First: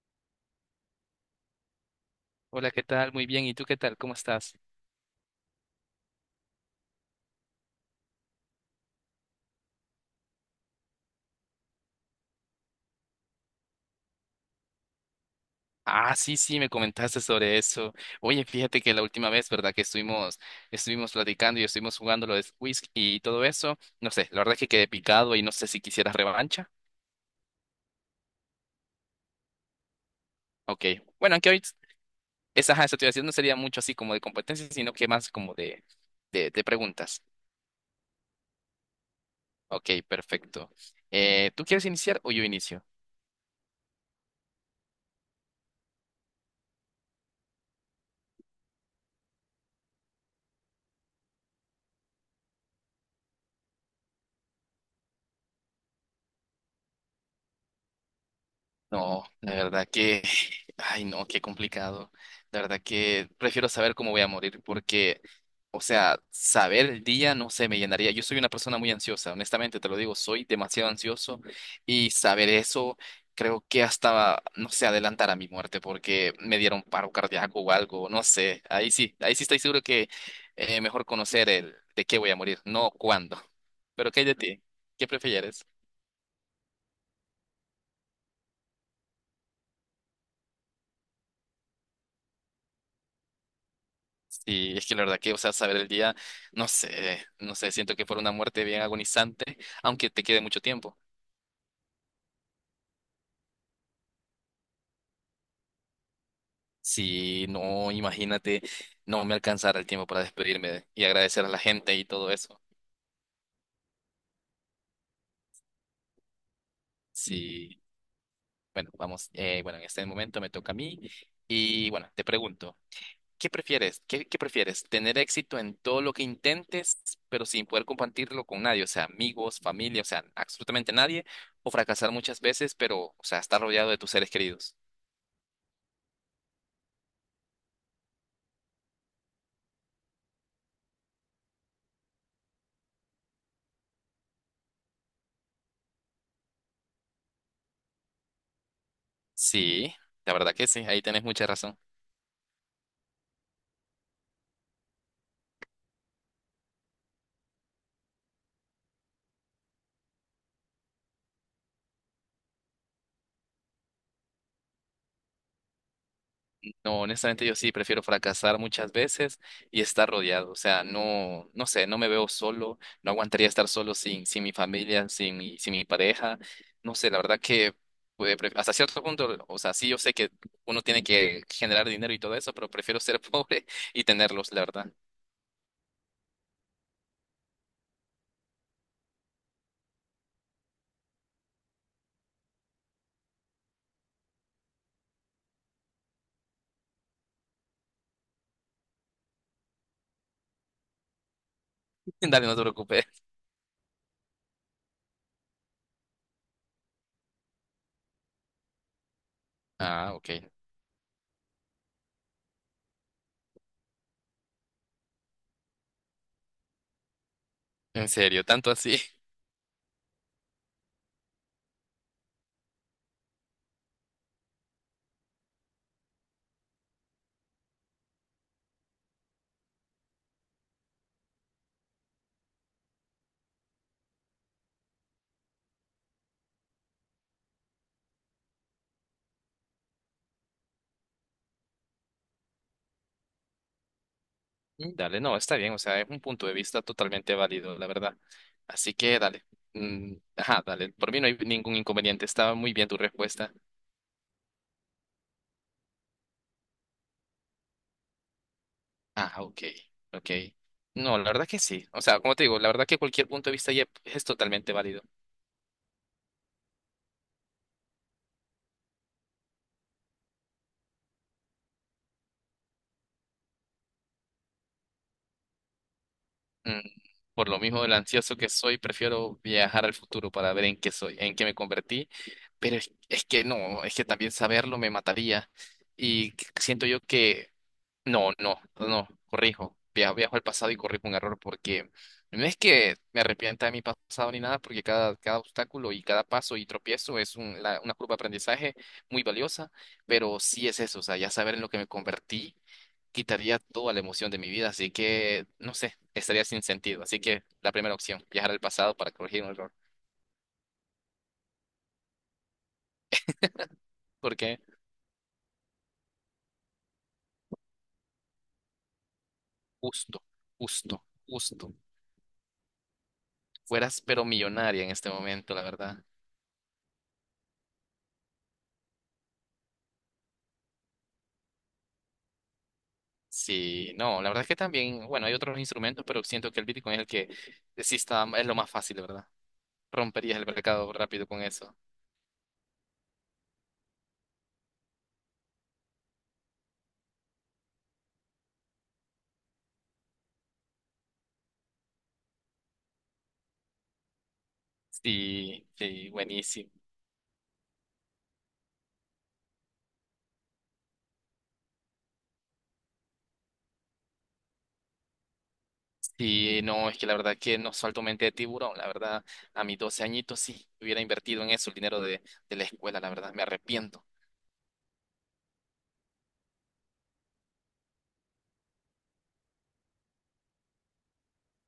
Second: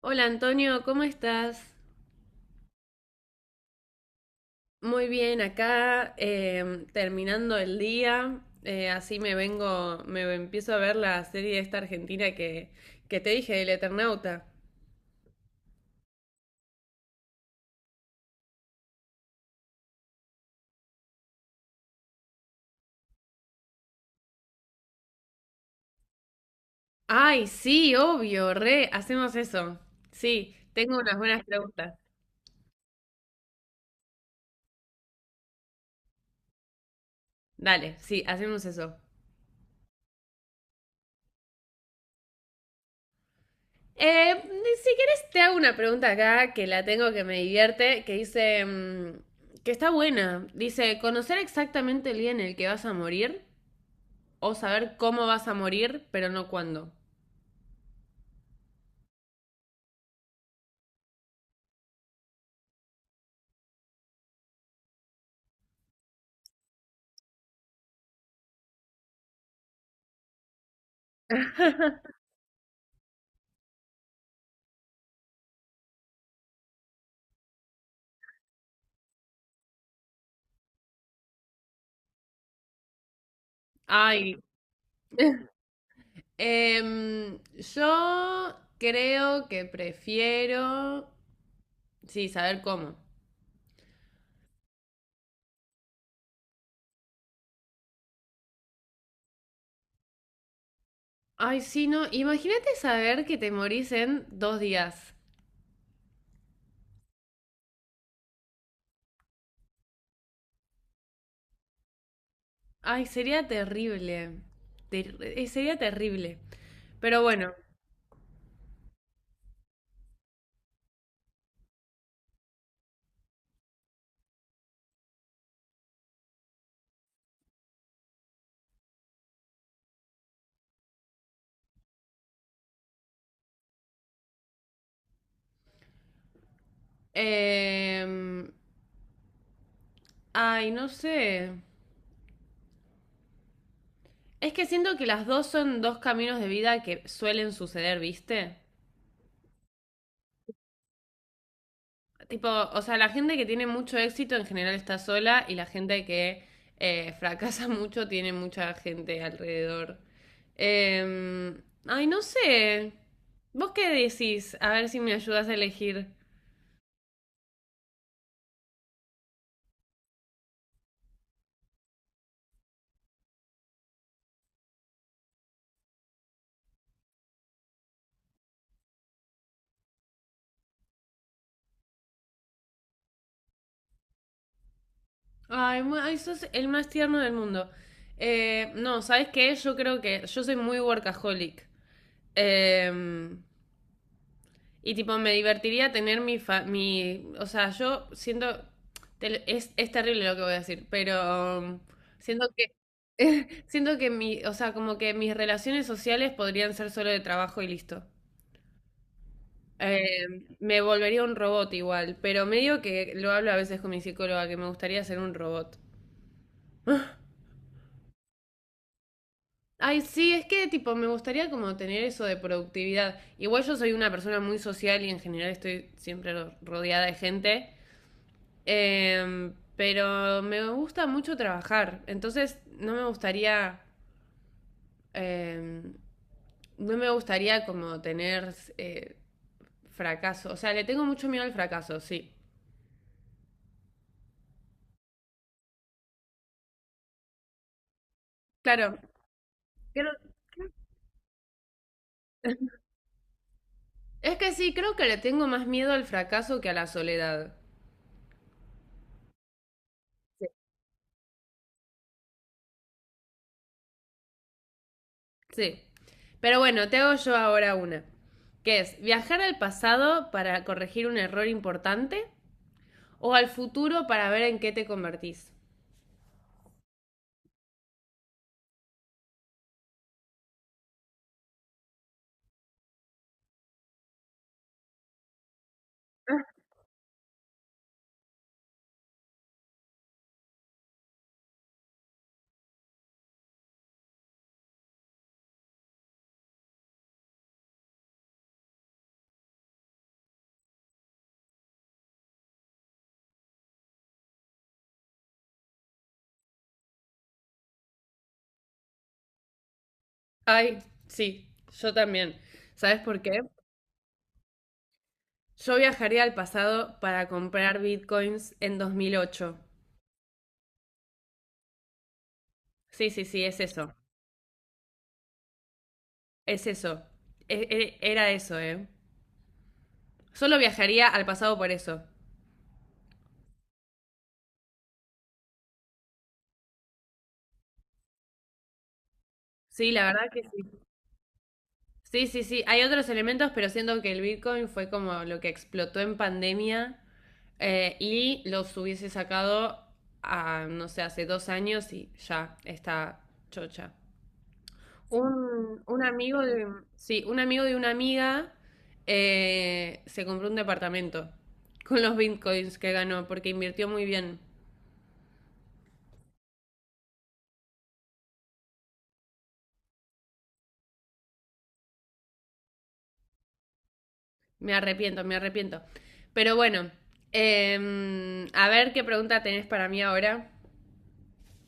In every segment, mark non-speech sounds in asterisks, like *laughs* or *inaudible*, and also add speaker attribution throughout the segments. Speaker 1: Hola Antonio, ¿cómo estás?
Speaker 2: Hola, ¿qué tal? Muy bien. ¿Y tú qué tal? ¿Cómo estás?
Speaker 1: Muy bien, acá terminando el día, así me vengo, me empiezo a ver la serie esta argentina que te dije, El Eternauta.
Speaker 2: Ah, sí, sí, me comentaste sobre eso. Oye, fíjate que la última vez, ¿verdad? Que estuvimos platicando y estuvimos jugando lo de Whisk y todo eso. No sé, la verdad es que quedé picado y no sé si quisieras revancha.
Speaker 1: Ay, sí, obvio, re, hacemos eso. Sí,
Speaker 2: Ok.
Speaker 1: tengo unas
Speaker 2: Bueno,
Speaker 1: buenas
Speaker 2: aunque hoy
Speaker 1: preguntas.
Speaker 2: esa situación no sería mucho así como de competencia, sino que más como de preguntas.
Speaker 1: Dale, sí, hacemos eso.
Speaker 2: Ok, perfecto. ¿Tú quieres iniciar o yo inicio?
Speaker 1: Eh, si quieres te hago una pregunta acá que la tengo que me divierte, que dice, que está buena. Dice, ¿conocer exactamente el día en el que vas a morir? O saber cómo vas a morir, pero no cuándo.
Speaker 2: No, de verdad que, ay no, qué complicado. De verdad que prefiero saber cómo voy a morir porque, o sea, saber el día no sé, me llenaría. Yo soy una persona muy ansiosa, honestamente te lo digo, soy demasiado ansioso y saber eso creo que hasta, no sé, adelantar a mi muerte porque me dieron paro cardíaco o algo, no sé. Ahí sí estoy seguro que mejor conocer el de qué voy a morir, no cuándo. Pero ¿qué hay de
Speaker 1: Ay,
Speaker 2: ti? ¿Qué prefieres?
Speaker 1: em, yo creo que prefiero... Sí, saber cómo.
Speaker 2: Sí, es que la verdad que, o sea, saber el día, no sé, no sé, siento que fue una muerte bien agonizante, aunque te quede mucho tiempo.
Speaker 1: Ay, sí, no. Imagínate saber que te morís en 2 días.
Speaker 2: Si no, imagínate, no me alcanzara el tiempo para despedirme y agradecer a la gente y todo eso.
Speaker 1: Ay, sería terrible. Sería terrible. Pero bueno.
Speaker 2: Sí, bueno, vamos, bueno, en este momento me toca a mí y bueno, te pregunto, ¿qué prefieres? ¿Qué prefieres? ¿Tener éxito en todo lo que intentes, pero sin poder compartirlo con nadie? O sea, amigos, familia, o sea, absolutamente nadie, o fracasar muchas veces, pero, o sea, estar rodeado de tus seres queridos.
Speaker 1: em, Ay, no sé. Es que siento que las dos son dos caminos de vida que suelen suceder, ¿viste?
Speaker 2: Sí, la verdad que sí, ahí tenés mucha razón.
Speaker 1: Tipo, o sea, la gente que tiene mucho éxito en general está sola y la gente que fracasa *laughs* mucho tiene mucha gente alrededor. Eh, Ay, no sé. ¿Vos qué decís? A ver si me ayudas a elegir.
Speaker 2: No, honestamente yo sí prefiero fracasar muchas veces y estar rodeado. O sea, no, no sé, no me veo solo, no aguantaría estar solo sin mi familia, sin mi pareja. No sé, la verdad que pues, hasta cierto punto, o sea, sí yo sé que uno tiene que generar dinero y todo eso, pero prefiero ser *laughs* pobre y tenerlos, la verdad.
Speaker 1: Ay, ay, sos el más tierno del mundo. No, ¿sabes qué? Yo creo que yo soy muy workaholic. Em, Y tipo, me divertiría tener mi, fa mi o sea, yo siento, es terrible lo que voy a decir, pero
Speaker 2: *laughs* Dale,
Speaker 1: siento
Speaker 2: no te
Speaker 1: que,
Speaker 2: preocupes.
Speaker 1: *laughs* siento que mi, o sea, como que mis relaciones sociales podrían ser solo de trabajo y listo. Eh,
Speaker 2: Ah, ok.
Speaker 1: Me volvería un robot igual, pero medio que lo hablo a veces con mi psicóloga, que me gustaría ser un robot.
Speaker 2: En serio, tanto así.
Speaker 1: Ay, sí, es que tipo, me gustaría como tener eso de productividad. Igual yo soy una persona muy social y en general estoy siempre rodeada de gente. Pero me gusta mucho trabajar, entonces no me gustaría, em, no me gustaría como tener fracaso, o sea, le tengo mucho miedo al fracaso, sí.
Speaker 2: Mm, dale, no, está bien, o sea, es un punto de vista totalmente válido, la verdad. Así
Speaker 1: Claro,
Speaker 2: que dale.
Speaker 1: creo-
Speaker 2: Mm, ajá, dale, por mí no hay ningún inconveniente, estaba muy bien tu respuesta.
Speaker 1: es que sí, creo que le tengo más miedo al fracaso que a la soledad.
Speaker 2: Ah, ok, ok.
Speaker 1: Sí.
Speaker 2: No, la verdad que sí, o sea, como te digo, la verdad que cualquier punto de vista ya es totalmente válido.
Speaker 1: Sí. Pero bueno, te hago yo ahora que es viajar al pasado para corregir un error importante o al futuro para ver en qué te convertís.
Speaker 2: Mm, por lo mismo del ansioso que soy, prefiero viajar al futuro para ver en qué soy, en qué me convertí, pero es que no, es que también saberlo me mataría y siento yo que... No, no, no, no, corrijo. Viajo al pasado y corrijo un error porque no es que me arrepienta de mi pasado ni nada, porque cada obstáculo y cada paso y tropiezo es una curva de aprendizaje muy valiosa, pero sí es eso, o sea, ya saber en lo que me convertí quitaría toda la emoción de mi vida, así que, no sé, estaría sin sentido. Así que la primera opción, viajar al pasado para corregir un error,
Speaker 1: Ay, sí, yo también. ¿Sabes por qué?
Speaker 2: porque
Speaker 1: Yo viajaría al pasado para comprar bitcoins en 2008.
Speaker 2: justo, justo, justo,
Speaker 1: Sí, sí, sí, es eso.
Speaker 2: fueras pero millonaria en este momento, la verdad.
Speaker 1: Es eso. E- Era eso, ¿eh? Solo viajaría al pasado por eso.
Speaker 2: Sí, no, la verdad es que también, bueno, hay otros instrumentos, pero siento que el Bitcoin es el que sí está, es lo más fácil, ¿verdad?
Speaker 1: Sí, la verdad
Speaker 2: Romperías
Speaker 1: que
Speaker 2: el
Speaker 1: sí.
Speaker 2: mercado rápido con eso.
Speaker 1: Sí, sí, sí. Hay otros elementos, pero siento que el bitcoin fue como lo que explotó en pandemia y los hubiese sacado a, no sé, hace 2 años y ya está chocha.
Speaker 2: Sí,
Speaker 1: Un
Speaker 2: sí,
Speaker 1: amigo
Speaker 2: buenísimo.
Speaker 1: sí, un amigo de una amiga se compró un departamento con los bitcoins que ganó porque invirtió muy bien.
Speaker 2: Sí, no, es que la verdad que no salto mente de tiburón, la verdad, a mis 12 añitos sí, hubiera invertido en eso el dinero de la escuela, la verdad, me arrepiento.
Speaker 1: Me arrepiento, me arrepiento. Pero bueno, a ver qué pregunta tenés para mí ahora.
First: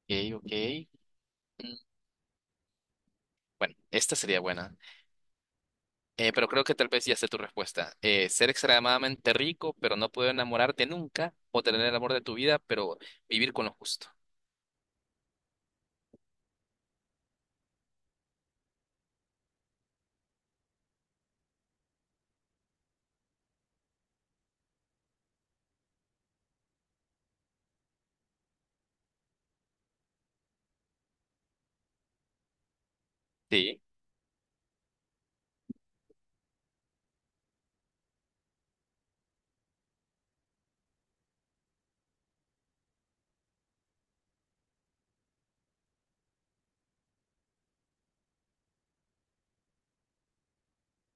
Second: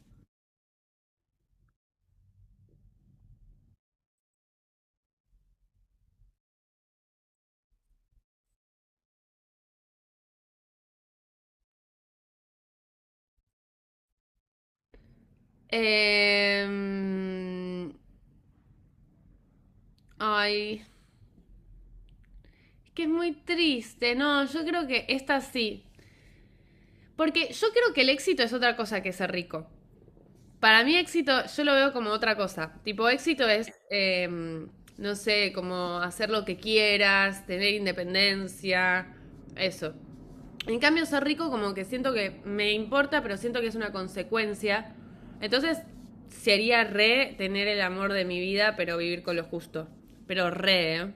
Speaker 2: Ok, ok. Mm, Bueno, esta sería buena. Pero creo que tal vez ya sé tu respuesta. Ser extremadamente rico, pero no poder enamorarte nunca, o tener el amor de tu vida, pero vivir con lo justo.
Speaker 1: Em, Ay, es que es muy triste. No, yo creo que esta sí. Porque yo creo que el éxito es otra cosa que ser rico. Para mí éxito, yo lo veo como otra cosa. Tipo, éxito es,
Speaker 2: Sí,
Speaker 1: no sé, como hacer lo que quieras, tener independencia, eso. En cambio, ser rico como que siento que me importa, pero siento que es una consecuencia. Entonces, sería re tener el amor de mi vida, pero vivir con lo justo. Pero re, ¿eh?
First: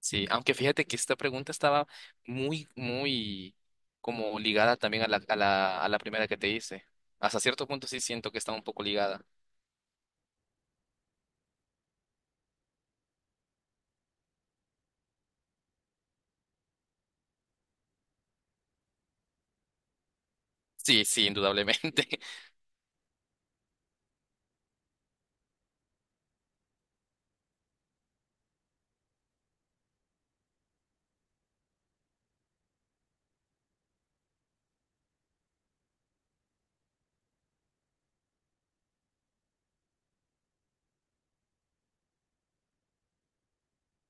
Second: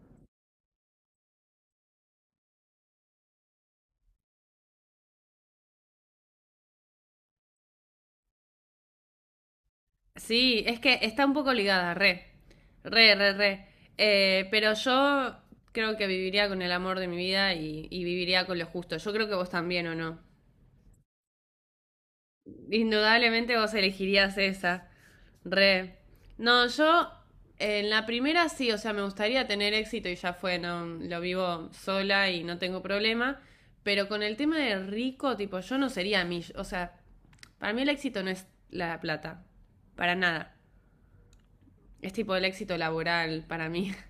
Speaker 2: sí. Aunque fíjate que esta pregunta estaba muy, muy como ligada también a la primera que te hice. Hasta cierto punto sí siento que está un poco ligada.
Speaker 1: Sí, es que está un poco ligada, re, re, re, re. Pero yo creo que viviría con el amor de mi vida y viviría con lo justo. Yo creo que vos también, ¿o no?
Speaker 2: Sí, sí, indudablemente. *laughs*
Speaker 1: Indudablemente vos elegirías esa, re. No, yo en la primera sí, o sea, me gustaría tener éxito y ya fue, no, lo vivo sola y no tengo problema. Pero con el tema de rico, tipo, yo no sería mi, o sea, para mí el éxito no es la plata, para nada. Es tipo el éxito laboral para mí. *laughs*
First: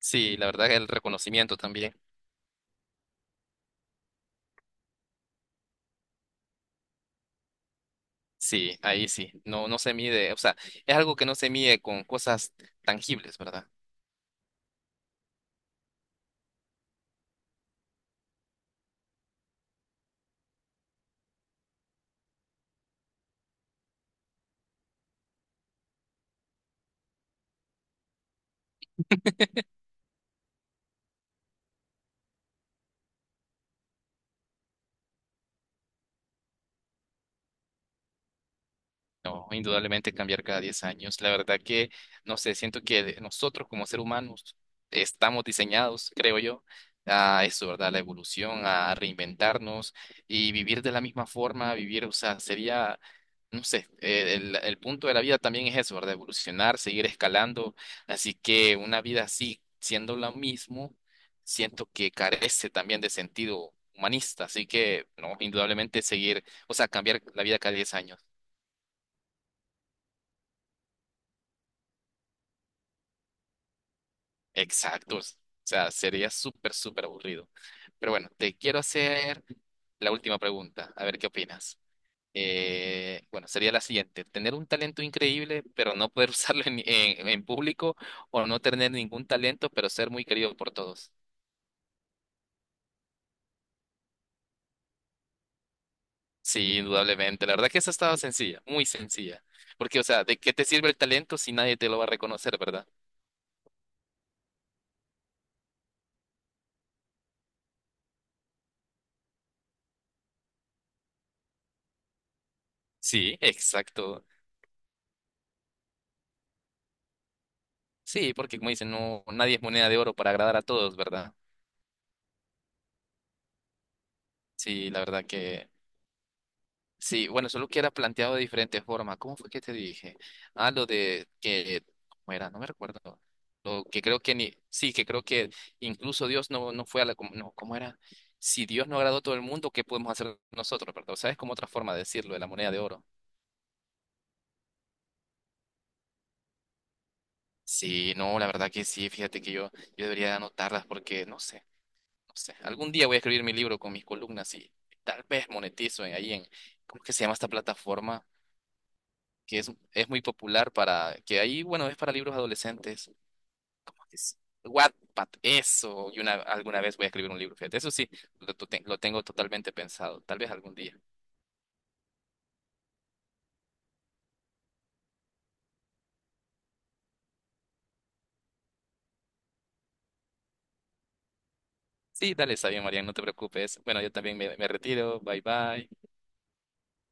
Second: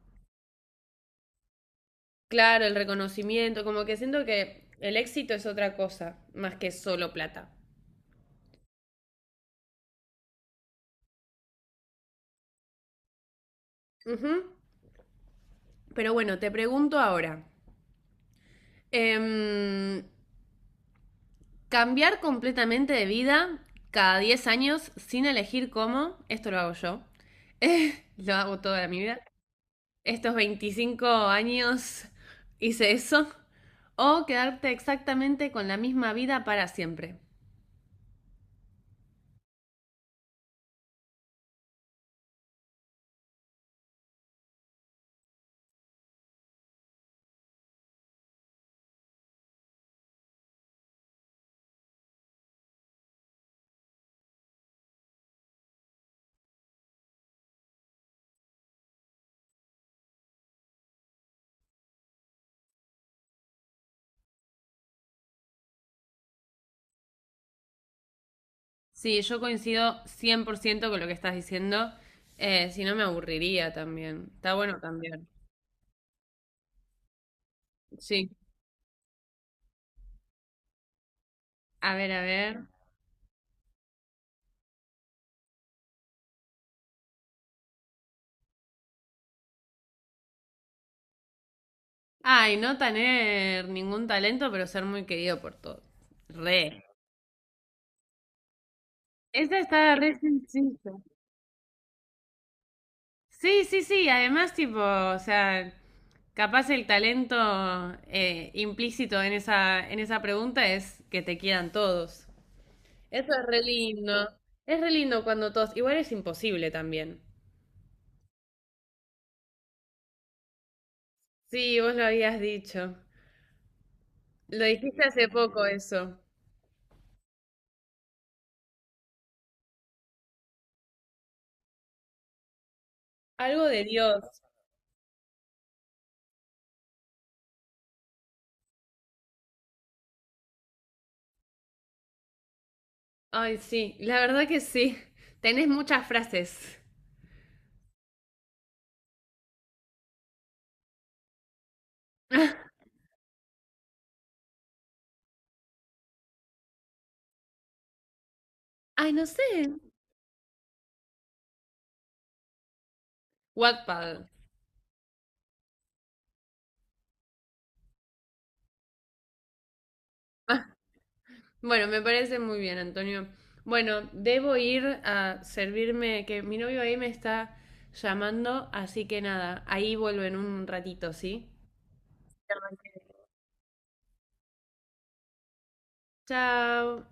Speaker 2: Sí, la verdad que el reconocimiento también.
Speaker 1: Claro, el reconocimiento, como que siento que el éxito es otra cosa, más que solo plata.
Speaker 2: Sí, ahí sí, no, no se mide, o sea, es algo que no se mide con cosas tangibles, ¿verdad?
Speaker 1: Ujú. Pero bueno, te pregunto ahora, em, cambiar completamente de vida cada 10 años sin elegir cómo, esto lo hago yo, *laughs* lo hago toda mi vida, estos 25 años hice eso, o quedarte exactamente con la misma vida para siempre.
Speaker 2: No, indudablemente cambiar cada 10 años. La verdad que, no sé, siento que nosotros como seres humanos estamos diseñados, creo yo, a eso, ¿verdad? La evolución, a reinventarnos y vivir de la misma forma, vivir, o sea, sería, no sé, el punto de la vida también es eso, ¿verdad? Evolucionar, seguir escalando. Así que una vida así, siendo lo mismo, siento que carece también de sentido humanista. Así que, no, indudablemente seguir, o sea, cambiar la vida cada 10 años.
Speaker 1: Sí, yo coincido 100% con lo que estás diciendo. Si no, me aburriría también. Está bueno cambiar.
Speaker 2: Exactos. O sea, sería súper, súper aburrido. Pero bueno,
Speaker 1: Sí.
Speaker 2: te quiero hacer la última pregunta, a ver qué opinas.
Speaker 1: A ver, a ver.
Speaker 2: Bueno, sería la siguiente. Tener un talento increíble, pero no poder *laughs* usarlo en público o no tener ningún talento, pero ser muy querido por todos.
Speaker 1: Ay, no tener ningún talento, pero ser muy querido por todos.
Speaker 2: Sí,
Speaker 1: Re.
Speaker 2: indudablemente. La verdad que esa estaba sencilla, muy sencilla.
Speaker 1: Esta está
Speaker 2: Porque, o
Speaker 1: re
Speaker 2: sea, ¿de qué te sirve
Speaker 1: sencilla.
Speaker 2: el talento si nadie te lo va a reconocer, verdad?
Speaker 1: Sí, sí, sí. Además, tipo, o sea, capaz el talento implícito en esa pregunta es que te quieran todos. Eso
Speaker 2: Sí,
Speaker 1: es re
Speaker 2: exacto.
Speaker 1: lindo. Es re lindo cuando todos. Igual es imposible también.
Speaker 2: Sí, porque como dicen, no, nadie es moneda de oro para agradar a todos, ¿verdad?
Speaker 1: Sí, vos lo habías dicho. Lo
Speaker 2: Sí, la
Speaker 1: dijiste hace
Speaker 2: verdad
Speaker 1: poco
Speaker 2: que
Speaker 1: eso.
Speaker 2: sí, bueno, solo que era planteado de diferente forma. ¿Cómo fue que te dije? Ah, lo de que, ¿cómo era? No me recuerdo.
Speaker 1: Algo de
Speaker 2: Lo que creo
Speaker 1: Dios.
Speaker 2: que ni, sí, que creo que incluso Dios no, no fue a la, no, ¿cómo era? Si Dios no agradó a todo el mundo, ¿qué podemos hacer nosotros, verdad? O sea, es como otra forma de decirlo, de la moneda de oro.
Speaker 1: Ay, sí, la verdad que sí. *laughs* Tenés muchas frases.
Speaker 2: Sí, no, la verdad que sí, fíjate que yo, debería de anotarlas porque, no sé, no sé. Algún día voy a escribir mi libro con mis columnas y tal vez monetizo en, ahí en, ¿cómo que se llama esta plataforma?
Speaker 1: Ay, no sé.
Speaker 2: Que es muy popular para, que ahí, bueno, es para libros adolescentes. ¿Cómo que
Speaker 1: Wattpad.
Speaker 2: es? Wattpad, eso. Y alguna vez voy a escribir un libro, fíjate. Eso sí, lo tengo totalmente pensado. Tal vez algún
Speaker 1: Ah,
Speaker 2: día.
Speaker 1: bueno, me parece muy bien, Antonio. Bueno, debo ir a servirme, que mi novio ahí me está llamando, así que nada, ahí vuelvo en un ratito, ¿sí?
Speaker 2: Sí, dale, está bien, Marian, no te preocupes. Bueno, yo también me retiro. Bye bye.
Speaker 1: Chao.